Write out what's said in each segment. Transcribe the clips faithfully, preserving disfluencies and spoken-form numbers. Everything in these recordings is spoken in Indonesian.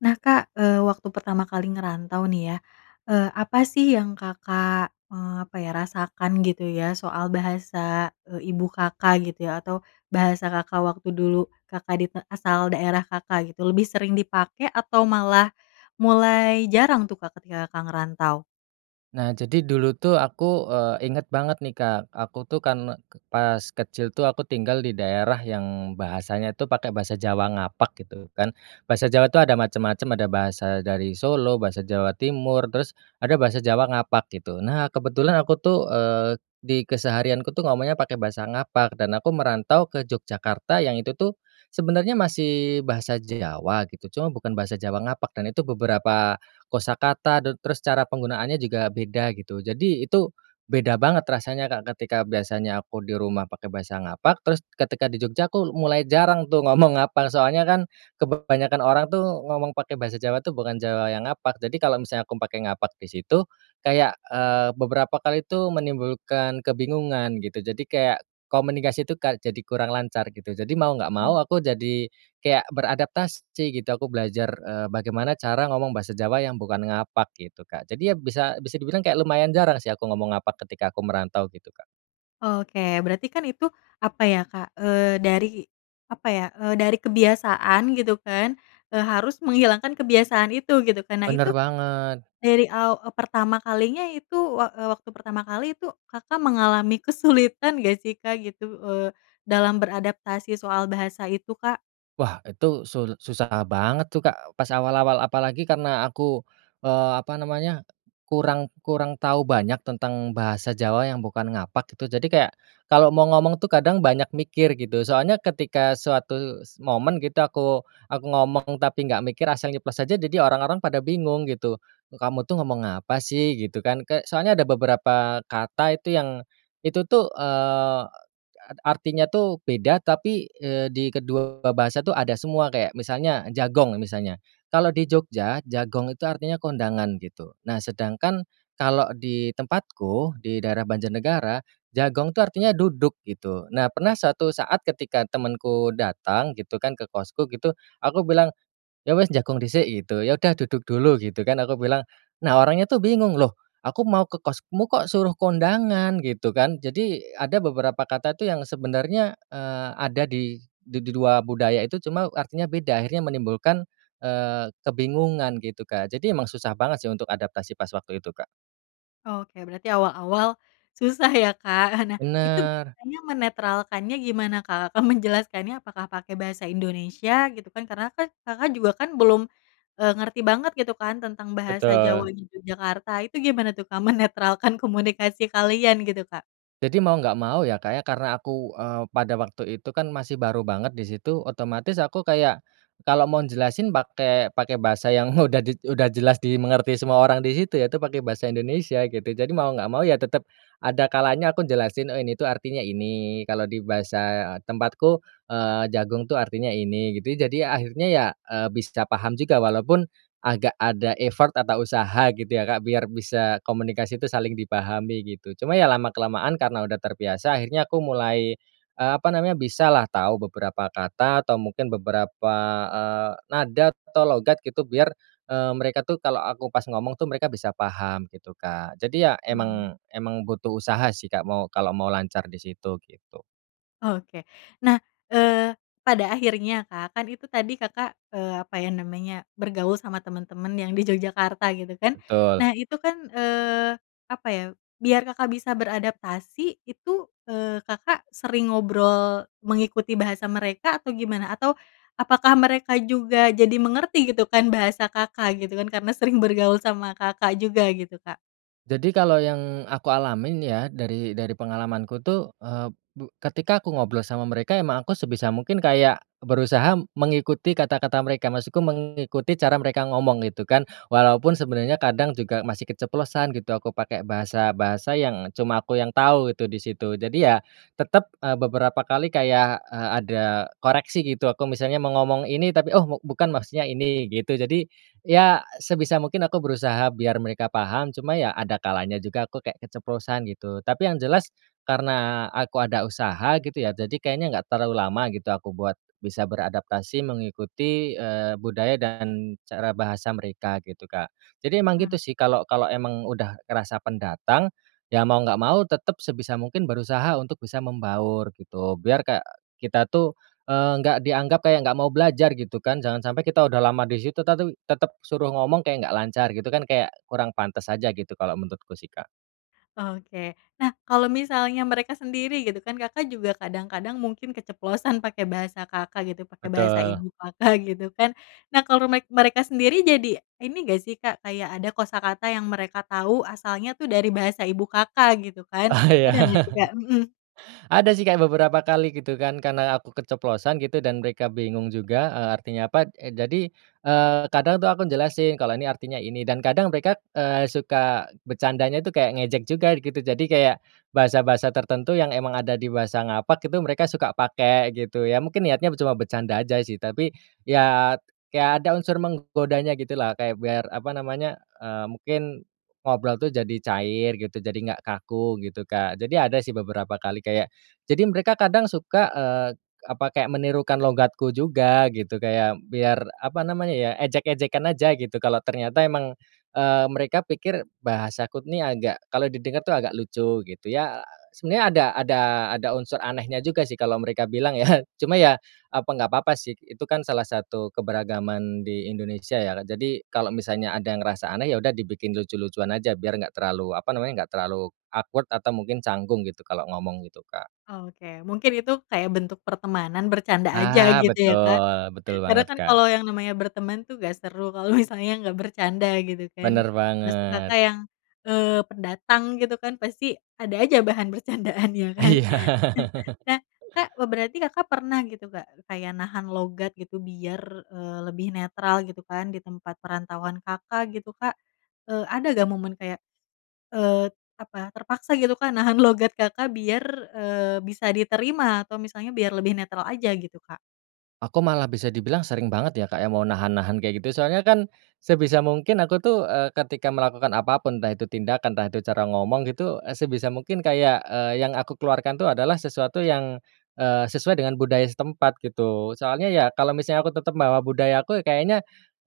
Nah, Kak, eee, waktu pertama kali ngerantau, nih, ya, eee, apa, sih, yang Kakak, eee, apa, ya, rasakan, gitu, ya, soal bahasa, eee, ibu Kakak, gitu, ya, atau bahasa Kakak waktu dulu Kakak di asal daerah Kakak, gitu, lebih sering dipakai atau malah mulai jarang, tuh, Kak, ketika Kakak ngerantau? Nah, jadi dulu, tuh, aku, eee, inget banget, nih, Kak, aku, tuh, kan, pas kecil, tuh, aku tinggal di daerah yang bahasanya itu pakai bahasa Jawa ngapak, gitu, kan. Bahasa Jawa itu ada macam-macam, ada bahasa dari Solo, bahasa Jawa Timur, terus ada bahasa Jawa ngapak, gitu. Nah, kebetulan aku, tuh, eee, di keseharianku, tuh, ngomongnya pakai bahasa ngapak dan aku merantau ke Yogyakarta yang itu, tuh, sebenarnya masih bahasa Jawa, gitu, cuma bukan bahasa Jawa ngapak, dan itu beberapa kosakata te terus cara penggunaannya juga beda, gitu. Jadi itu beda banget rasanya, Kak, ketika biasanya aku di rumah pakai bahasa ngapak terus ketika di Jogja, aku mulai jarang, tuh, ngomong ngapak, soalnya, kan, kebanyakan orang, tuh, ngomong pakai bahasa Jawa, tuh, bukan Jawa yang ngapak. Jadi kalau misalnya aku pakai ngapak di situ, kayak, eee, beberapa kali itu menimbulkan kebingungan, gitu. Jadi kayak komunikasi, tuh, Kak, jadi kurang lancar, gitu. Jadi mau nggak Mmm. mau aku jadi kayak beradaptasi, gitu. Aku belajar, eee, bagaimana cara ngomong bahasa Jawa yang bukan ngapak, gitu, Kak. Jadi, ya, bisa bisa dibilang kayak lumayan jarang, sih, aku ngomong ngapak ketika aku merantau, gitu, Kak. Oke, berarti, kan, itu apa, ya, Kak, eee, dari apa, ya, eee, dari kebiasaan, gitu, kan, eee, harus menghilangkan kebiasaan itu, gitu, kan. Nah, Bener itu banget. dari aw eee, pertama kalinya itu wak eee, waktu pertama kali itu Kakak mengalami kesulitan nggak, sih, Kak, gitu, eee, dalam beradaptasi soal bahasa itu, Kak? Wah, itu sul susah banget, tuh, Kak, pas awal-awal. Apalagi karena aku, eee, apa namanya, kurang kurang tau banyak tentang bahasa Jawa yang bukan ngapak, gitu, jadi kayak kalau mau ngomong, tuh, kadang banyak mikir, gitu. Soalnya ketika suatu momen, gitu, aku aku ngomong tapi nggak mikir, asal nyeplos aja, jadi orang-orang pada bingung, gitu. "Kamu, tuh, ngomong apa, sih?" Gitu, kan. Ke soalnya ada beberapa kata itu yang itu, tuh, eee, artinya, tuh, beda, tapi, eee, di kedua bahasa, tuh, ada semua, kayak misalnya jagong misalnya, kalau di Jogja jagong itu artinya kondangan, gitu. Nah, sedangkan kalau di tempatku, di daerah Banjarnegara, jagong, tuh, artinya duduk, gitu. Nah, pernah suatu saat ketika temanku datang, gitu, kan, ke kosku, gitu, aku bilang, "Ya, wis, jagong dhisik." Gitu, "Ya, udah, duduk dulu." Gitu, kan, aku bilang. Nah, orangnya, tuh, bingung, "Loh, aku mau ke kosmu, kok, suruh kondangan." Gitu, kan. Jadi ada beberapa kata, tuh, yang sebenarnya, eee, ada di di dua budaya itu, cuma artinya beda. Akhirnya menimbulkan, eee, kebingungan, gitu, Kak. Jadi emang susah banget, sih, untuk adaptasi pas waktu itu, Kak. Oke. Berarti awal-awal susah, ya, Kak. Nah, itu Bener. biasanya menetralkannya gimana, Kak? Kakak menjelaskannya apakah pakai bahasa Indonesia, gitu, kan? Karena, kan, Kakak juga, kan, belum, eee, ngerti banget, gitu, kan, tentang bahasa Betul. Jawanya Yogyakarta, itu gimana, tuh, Kak, menetralkan komunikasi kalian, gitu, Kak? Jadi mau nggak mau, ya, Kak, ya, karena aku, eee, pada waktu itu, kan, masih baru banget di situ, otomatis aku kayak kalau mau jelasin pakai pakai bahasa yang udah di udah jelas dimengerti semua orang di situ, ya, itu pakai bahasa Indonesia, gitu. Jadi mau nggak mau, ya, tetap ada kalanya aku jelasin ini, tuh, artinya ini, kalau di bahasa tempatku, eee, jagong, tuh, artinya ini, gitu, ya. Jadi, ya, akhirnya, ya, eee, bisa paham juga walaupun agak ada effort atau usaha, gitu, ya, Kak, biar bisa komunikasi itu saling dipahami, gitu. Cuma, ya, lama-kelamaan karena udah terbiasa akhirnya aku mulai, eee, apa namanya, bisalah tau beberapa kata atau mungkin beberapa, eee, nada atau logat, gitu, biar, eee, mereka, tuh, kalau aku pas ngomong, tuh, mereka bisa paham, gitu, Kak. Jadi, ya, Mmm. emang emang butuh usaha, sih, Kak, mau kalau mau lancar di situ, gitu. Oke nah, eee, pada akhirnya Kak kan itu tadi Kakak, eee, apa ya namanya bergaul sama teman-teman yang di Yogyakarta gitu kan Betul. nah itu kan, eee, apa ya biar Kakak bisa beradaptasi itu, eee, Kakak sering ngobrol mengikuti bahasa mereka atau gimana? Atau apakah mereka juga jadi mengerti gitu kan bahasa Kakak gitu kan karena sering bergaul sama Kakak juga gitu Kak? Jadi kalau yang aku alamin ya dari dari pengalamanku tuh, eee, bu ketika aku ngobrol sama mereka emang aku sebisa mungkin kayak berusaha mengikuti kata-kata mereka maksudku mengikuti cara mereka ngomong gitu kan walaupun sebenarnya kadang juga masih keceplosan gitu aku pakai bahasa-bahasa yang cuma aku yang tahu itu di situ jadi ya, tetap, eee, beberapa kali kayak, eee, ada koreksi gitu aku misalnya mau ngomong ini tapi oh me bukan maksudnya ini gitu jadi, ya sebisa mungkin aku berusaha biar mereka paham cuma ya ada kalanya juga aku kayak keceplosan gitu tapi yang jelas karena aku ada usaha gitu ya jadi kayaknya nggak terlalu lama gitu aku buat bisa beradaptasi mengikuti, eee, budaya dan cara bahasa mereka gitu Kak, jadi emang gitu Mmm. sih kalau kalau emang udah ngerasa pendatang, ya mau nggak mau tetap sebisa mungkin berusaha untuk bisa membaur gitu biar kayak kita tuh, eee, nggak dianggap kayak nggak mau belajar gitu kan jangan sampai kita udah lama di situ tatu tetap suruh ngomong kayak enggak lancar gitu kan kayak kurang pantes aja gitu kalau menurutku sih Kak. Oke nah kalau misalnya mereka sendiri gitu kan Kakak juga kadang-kadang mungkin keceplosan pakai bahasa Kakak gitu pakai bahasa Betul. ibu Kakak gitu kan nah kalau mek mereka sendiri jadi ini gak sih Kak kayak ada kosakata yang mereka tau asalnya tuh dari bahasa ibu Kakak gitu kan Ah, iya. ada gak sih Kak? Mhm. Ada sih kayak beberapa kali gitu kan karena aku keceplosan gitu dan mereka bingung juga, eee, artinya apa e jadi, eee, kadang tuh aku jelasin kalau ini artinya ini dan kadang mereka, eee, suka bercandanya itu kayak ngejek juga gitu jadi kayak, bahasa-bahasa tertentu yang emang ada di bahasa ngapak itu mereka suka pakai gitu ya mungkin niatnya ber cuma bercanda aja sih tapi ya kayak ada unsur menggodanya gitu lah kayak biar apa namanya, eee, mungkin ngobrol tuh jadi cair gitu jadi nggak kaku gitu Kak jadi ada sih beberapa kali kayak, jadi mereka kadang suka, eee, apa kayak menirukan logatku juga gitu kayak biar apa namanya ya ejek-ejekan aja gitu kalau ternyata emang, eee, mereka pikir bahasaku ini agak kalau di dekat tuh agak lucu gitu ya. Sebenarnya ada ada ada unsur anehnya juga sih kalau mereka bilang ya cuma ya apa ya apa nggak apa-apa sih itu kan salah satu keberagaman di Indonesia ya jadi kalau misalnya ada yang ngerasa aneh ya udah dibikin lucu-lucuan aja biar nggak terlalu apa namanya, nggak terlalu awkward atau mungkin canggung gitu kalau ngomong gitu Kak. Oke mungkin itu kayak bentuk pertemanan bercanda aja Ah, gitu ya Kak, betul betul karena banget kan Kak. kalau yang namanya berteman tuh gak seru kalau misalnya nggak bercanda gitu kan Bener maksud banget. Kakak yang, eee, pendatang gitu kan pasti ada aja bahan bercandaan ya kan, Iya. nah Kak be berarti Kakak pernah gitu Kak kayak nahan logat gitu biar, eee, lebih netral gitu kan di tempat perantauan Kakak gitu Kak, eee, ada gak momen kayak, eee apa terpaksa gitu Kak nahan logat Kakak biar, eee, bisa diterima atau misalnya biar lebih netral aja gitu Kak? Aku malah bisa dibilang sering banget ya Kak ya mau nahan-nahan kayak gitu soalnya kan sebisa mungkin aku tuh, eee, ketika melakukan apa pun entah itu tindakan entah itu cara ngomong gitu, eee, sebisa mungkin kayak, eee, yang aku keluarkan tuh adalah sesuatu yang, eee, sesuai dengan budaya setempat gitu soalnya ya, kalau misalnya aku tetap bawa budaya aku kayaknya,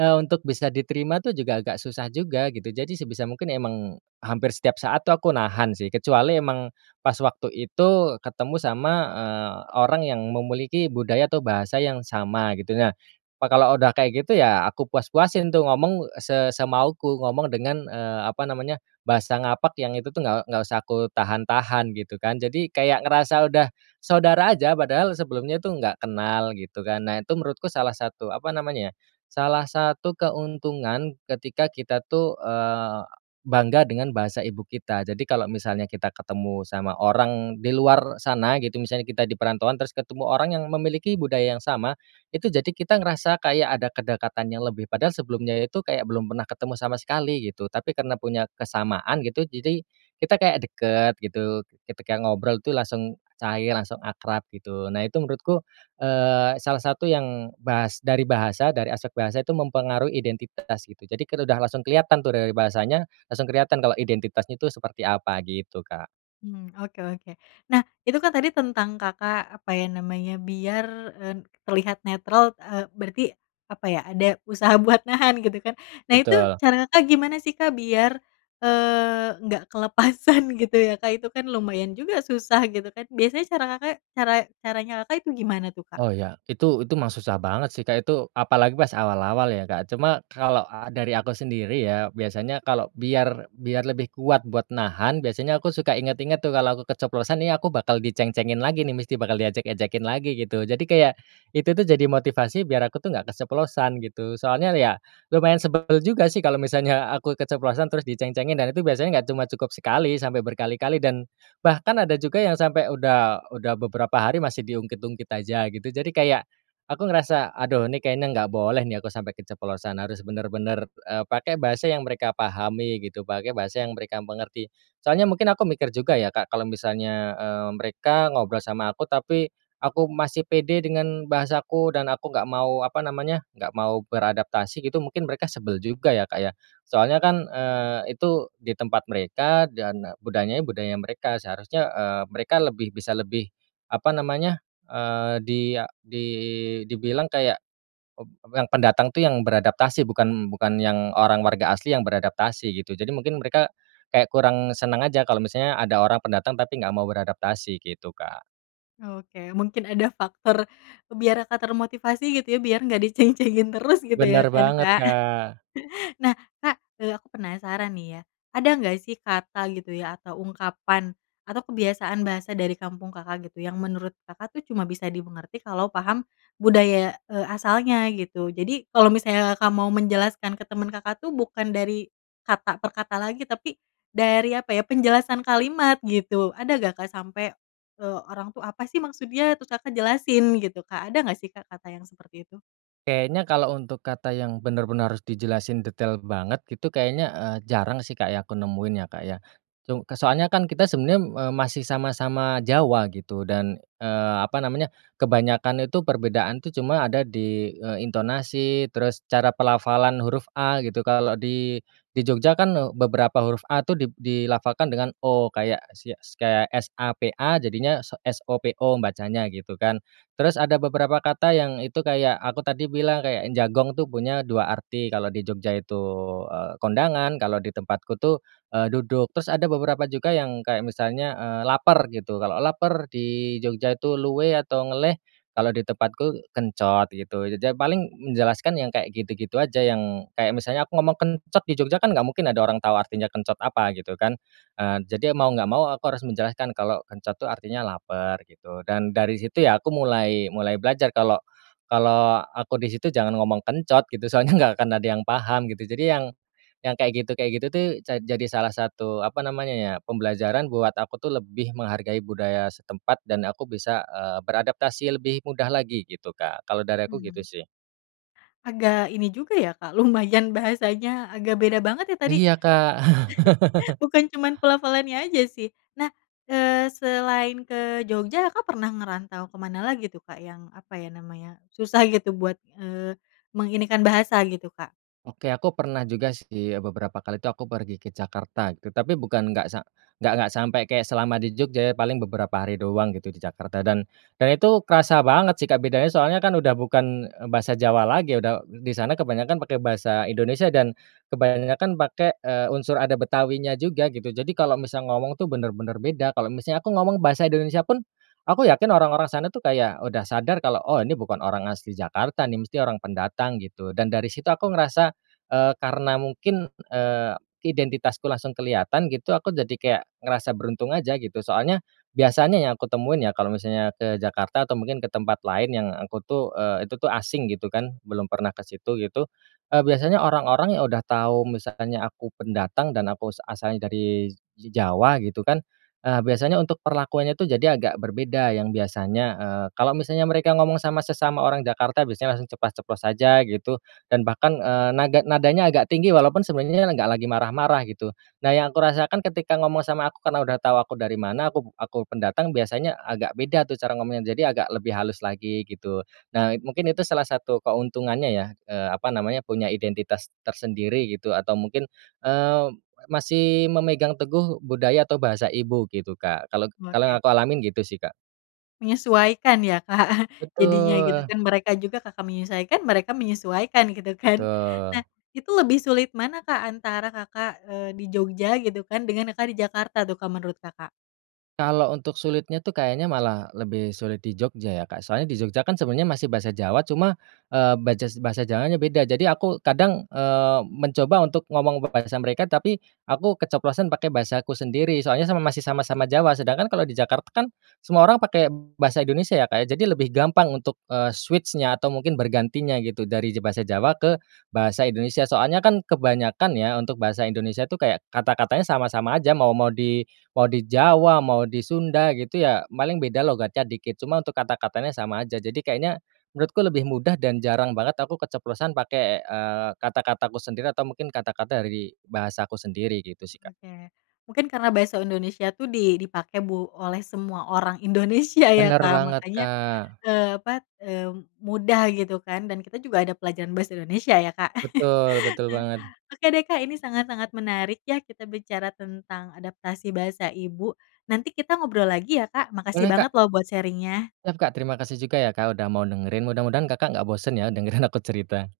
eee, untuk bisa diterima tuh juga agak susah juga gitu jadi sebisa mungkin emang hampir setiap saat tuh aku nahan sih kecuali emang pas waktu itu ketemu sama, eee, orang yang memiliki budaya atau bahasa yang sama gitu nah, wah kalau udah kayak gitu ya aku puas-puasin tuh ngomong se semauku ngomong dengan, eee, apa namanya bahasa ngapak yang itu tuh nggak nggak usah aku tahan-tahan gitu kan jadi kayak ngerasa udah saudara aja padahal sebelumnya tuh nggak kenal gitu kan nah itu menurutku salah satu apa namanya ya salah satu keuntungan ketika kita tuh, eee, bangga dengan bahasa ibu kita jadi kalau misalnya kita ketemu sama orang di luar sana gitu misalnya kita di perantauan terus ketemu orang yang memiliki budaya yang sama, itu jadi kita ngerasa kayak ada kedekatan yang lebih padahal sebelumnya itu kayak belum pernah ketemu sama sekali gitu, tapi karena punya kesamaan gitu jadi kita kayak deket gitu ketika ngobrol itu langsung cair langsung akrab gitu nah itu menurutku, eee, salah satu yang bahas dari bahasa dari aspek bahasa itu mempengaruhi identitas gitu jadi kita udah langsung kelihatan tuh dari bahasanya langsung kelihatan kalau identitasnya itu seperti apa gitu Kak. Mmm, oke-oke nah itu kan tadi tentang Kakak apa ya namanya biar, eee, terlihat netral, eee, berarti apa ya ada usaha buat nahan gitu kan nah itu Betul. cara Kakak gimana sih Kak biar, eee, enggak kelepasan gitu ya Kak itu kan lumayan juga susah gitu kan biasanya cara Kakak cara caranya Kakak itu gimana tuh Kak? Oh ya itu itu mah susah banget sih Kak itu apalagi pas awal-awal ya Kak cuma kalau a dari aku sendiri ya biasanya kalau biar biar lebih kuat buat nahan biasanya aku suka inget-inget tuh kalau aku keceplosan nih aku bakal diceng-cengin lagi nih mesti bakal diejek-ejekin lagi gitu jadi kayak itu tuh jadi motivasi biar aku tuh nggak keceplosan gitu. Soalnya ya lumayan sebel juga sih kalau misalnya aku keceplosan terus di ceng-cengin dan itu biasanya nggak cuma cukup sekali, sampai berkali-kali dan bahkan ada juga yang sampai udah udah beberapa hari masih di ungkit-ungkit aja gitu jadi kayak, aku ngerasa aduh ini kayaknya nggak boleh nih aku sampai keceplosan harus bener-bener, eee, pakai bahasa yang mereka pahami gitu, pakai bahasa yang mereka mengerti. Soalnya mungkin aku mikir juga ya Kak kalau misalnya, eee, mereka ngobrol sama aku tapi aku masih pede dengan bahasaku dan aku nggak mau apa namanya nggak mau beradaptasi gitu mungkin mereka sebel juga ya, Kak, ya, soalnya kan, eee, itu di tempat mereka dan budayanya budaya mereka seharusnya, eee, mereka lebih bisa lebih, apa namanya, eee, di a di dibilang kayak, ep yang pendatang tuh yang beradaptasi bukan bukan yang orang warga asli yang beradaptasi gitu jadi mungkin mereka, kayak kurang senang aja kalau misalnya ada orang pendatang tapi enggak mau beradaptasi gitu Kak. Oke, mungkin ada faktor biar Kakak termotivasi, gitu, ya, biar nggak diceng-cengin terus, gitu, ya, Benar kan, banget, Kak. Kak. Nah, Kak, eee, aku penasaran, nih, ya, ada nggak, sih, kata, gitu, ya, atau ungkapan, atau kebiasaan bahasa dari kampung Kakak, gitu, yang menurut Kakak, tuh, cuma bisa dimengerti kalau paham budaya, eee, asalnya, gitu? Jadi kalau misalnya Kakak mau menjelaskan ke temen Kakak, tuh, bukan dari kata per kata lagi, tapi dari apa, ya, penjelasan kalimat, gitu, ada nggak, Kak, sampai, eee, orang, tuh, "Apa, sih, maksudnya?" Terus Kakak jelasin, gitu, Kak, ada nggak, sih, Kak, kata yang seperti itu? Kayaknya kalau untuk kata yang benar-benar harus dijelasin detail banget, gitu, kayaknya, eee, jarang, sih, Kak, ya, aku nemuin, ya, Kak, ya. Cu soalnya, kan, kita sebenarnya, eee, masih sama-sama Jawa, gitu, dan, eee, apa namanya, kebanyakan itu perbedaan, tuh, cuma ada di, eee, intonasi, terus cara pelafalan huruf A, gitu. Kalo di di Jogja, kan, beberapa huruf A, tuh, di dilafalkan dengan O. Kayak sia kaya S-A-P-A, jadinya so S-O-P-O, bacanya, gitu, kan. Terus ada beberapa kata yang itu kayak, aku tadi bilang kayak jagong, tuh, punya dua arti, kalau di Jogja itu, eee, kondangan, kalau di tempatku tuh, eee, duduk. Terus ada beberapa juga yang kayak misalnya, eee, "lapar," gitu. Kalau laper di Jogja itu luwe atau ngeleh, kalau di tempatku kencot, gitu. Jadi, ya, paling menjelaskan yang kayak gitu-gitu aja, yang kayak misalnya aku ngomong kencot di Jogja, kan, nggak mungkin ada orang tau artinya kencot apa, gitu, kan. Eee, jadi mau nggak mau aku harus menjelaskan kalau kencot, tuh, artinya lapar, gitu. Dan dari situ, ya, aku mulai mulai belajar kalau kalau aku di situ jangan ngomong kencot, gitu, soalnya nggak akan ada yang paham, gitu. Jadi yang yang kayak gitu kayak gitu, tuh, ja jadi salah satu, apa namanya, ya, pembelajaran buat aku, tuh, lebih menghargai budaya setempat dan aku bisa, eee, beradaptasi lebih mudah lagi, gitu, Kak. Kalau dari aku gitu, Mmm. sih. Agak ini juga, ya, Kak, lumayan bahasanya agak beda banget, ya, tadi. Iya, Kak. Bukan cuman pelafalannya aja, sih. Nah, eee, selain ke Jogja, Kakak pernah ngerantau ke mana lagi, tuh, Kak, yang apa, ya, namanya, susah, gitu, buat, eee, menginikan bahasa, gitu, Kak? Oke, aku pernah juga, sih, ya, beberapa kali, tuh, aku pergi ke Jakarta, gitu. Tapi bukan nggak sa nggak nggak sampai kayak selama di Jogja, ya, paling beberapa hari doang, gitu, di Jakarta. Dan dan itu kerasa banget, sih, Kak, bedanya. Soalnya, kan, udah bukan, eee, bahasa Jawa lagi. Udah di sana kebanyakan pakai bahasa Indonesia dan kebanyakan pakai, eee, unsur ada Betawinya juga, gitu. Jadi kalau misal ngomong, tuh, benar-benar beda. Kalau misalnya aku ngomong bahasa Indonesia, pun, aku yakin orang-orang sana, tuh, kayak udah sadar kalau, oh, ini bukan orang asli Jakarta, nih, mesti orang pendatang, gitu. Dan dari situ aku ngerasa, eee, karena mungkin, eee, identitasku langsung kelihatan, gitu, aku jadi kayak ngerasa beruntung aja, gitu. Soalnya biasanya yang aku temuin, ya, kalau misalnya ke Jakarta atau mungkin ke tempat lain yang aku, tuh, eee, itu, tuh, asing, gitu, kan, belum pernah ke situ, gitu, eee, biasanya orang-orang yang udah tau misalnya aku pendatang dan aku as asalnya dari Jawa, gitu, kan, eee, biasanya untuk perlakuannya, tuh, jadi agak berbeda, yang biasanya, eee, kalau misalnya mereka ngomong sama sesama orang Jakarta biasanya langsung ceplas-ceplos saja, gitu. Dan bahkan, eee, naga nadanya agak tinggi walaupun sebenernya nggak lagi marah-marah, gitu. Nah, yang kurasakan ketika ngomong sama aku, karena udah tau aku dari mana, aku aku pendatang, biasanya agak beda, tuh, cara ngomongnya. Jadi agak lebih halus lagi, gitu. Nah, mungkin itu salah satu keuntungannya, ya, eee, apa namanya, punya identitas tersendiri, gitu, atau mungkin, eee, masih memegang teguh budaya atau bahasa ibu, gitu, Kak. Kalau kalau yang Oke. aku alamin gitu, sih, Kak. Menyesuaikan, ya, Kak, jadinya, gitu, Betul. kan, mereka juga, Kakak menyesuaikan, mereka menyesuaikan, gitu, kan. Betul. Nah, itu lebih sulit mana, Kak, antara Kakak, eee, di Jogja, gitu, kan, dengan Kakak di Jakarta, tuh, Kak, menurut Kakak? Kalau untuk sulitnya, tuh, kayaknya malah lebih sulit di Jogja, ya, Kak. Soalnya di Jogja, kan, sebenarnya masih bahasa Jawa, cuma, eee, bajas bahasa Jawanya beda. Jadi aku kadang, eee, mencoba untuk ngomong bahasa mereka tapi aku keceplosan pakai bahasaku sendiri. Soalnya sama masih sama-sama Jawa. Sedangkan kalau di Jakarta, kan, semua orang pakai bahasa Indonesia, ya, Kak, ya. Jadi lebih gampang untuk, eee, switch-nya atau mungkin bergantinya, gitu, dari je bahasa Jawa ke bahasa Indonesia. Soalnya, kan, kebanyakan, ya, untuk bahasa Indonesia, tuh, kayak kata-katanya sama-sama aja. Mau mau di mau di Jawa, mau di Sunda, gitu, ya, paling beda logatnya dikit. Cuma untuk kata-katanya sama aja. Jadi kayaknya menurutku lebih mudah dan jarang banget aku keceplosan pakai, eee, kata-kataku sendiri, atau mungkin kata-kata dari bahasa aku sendiri, gitu, sih, Kak. Oke, mungkin karena bahasa Indonesia, tuh, di dipakai bu oleh semua orang Indonesia, ya, Benar Kak, banget, makanya, Kak. eee, apa, eee, mudah, gitu, kan, dan kita juga ada pelajaran bahasa Indonesia, ya, Kak. Betul betul banget. Oke, deh, Kak, ini sangat-sangat menarik, ya, kita bicara tentang adaptasi bahasa ibu. Nanti kita ngobrol lagi, ya, Kak. Makasih Boleh, banget, Kak. loh, buat sharing-nya. Siap, Kak, terima kasih juga, ya, Kak, udah mau dengerin. Mudah-mudahan Kakak nggak bosan, ya, dengerin aku cerita.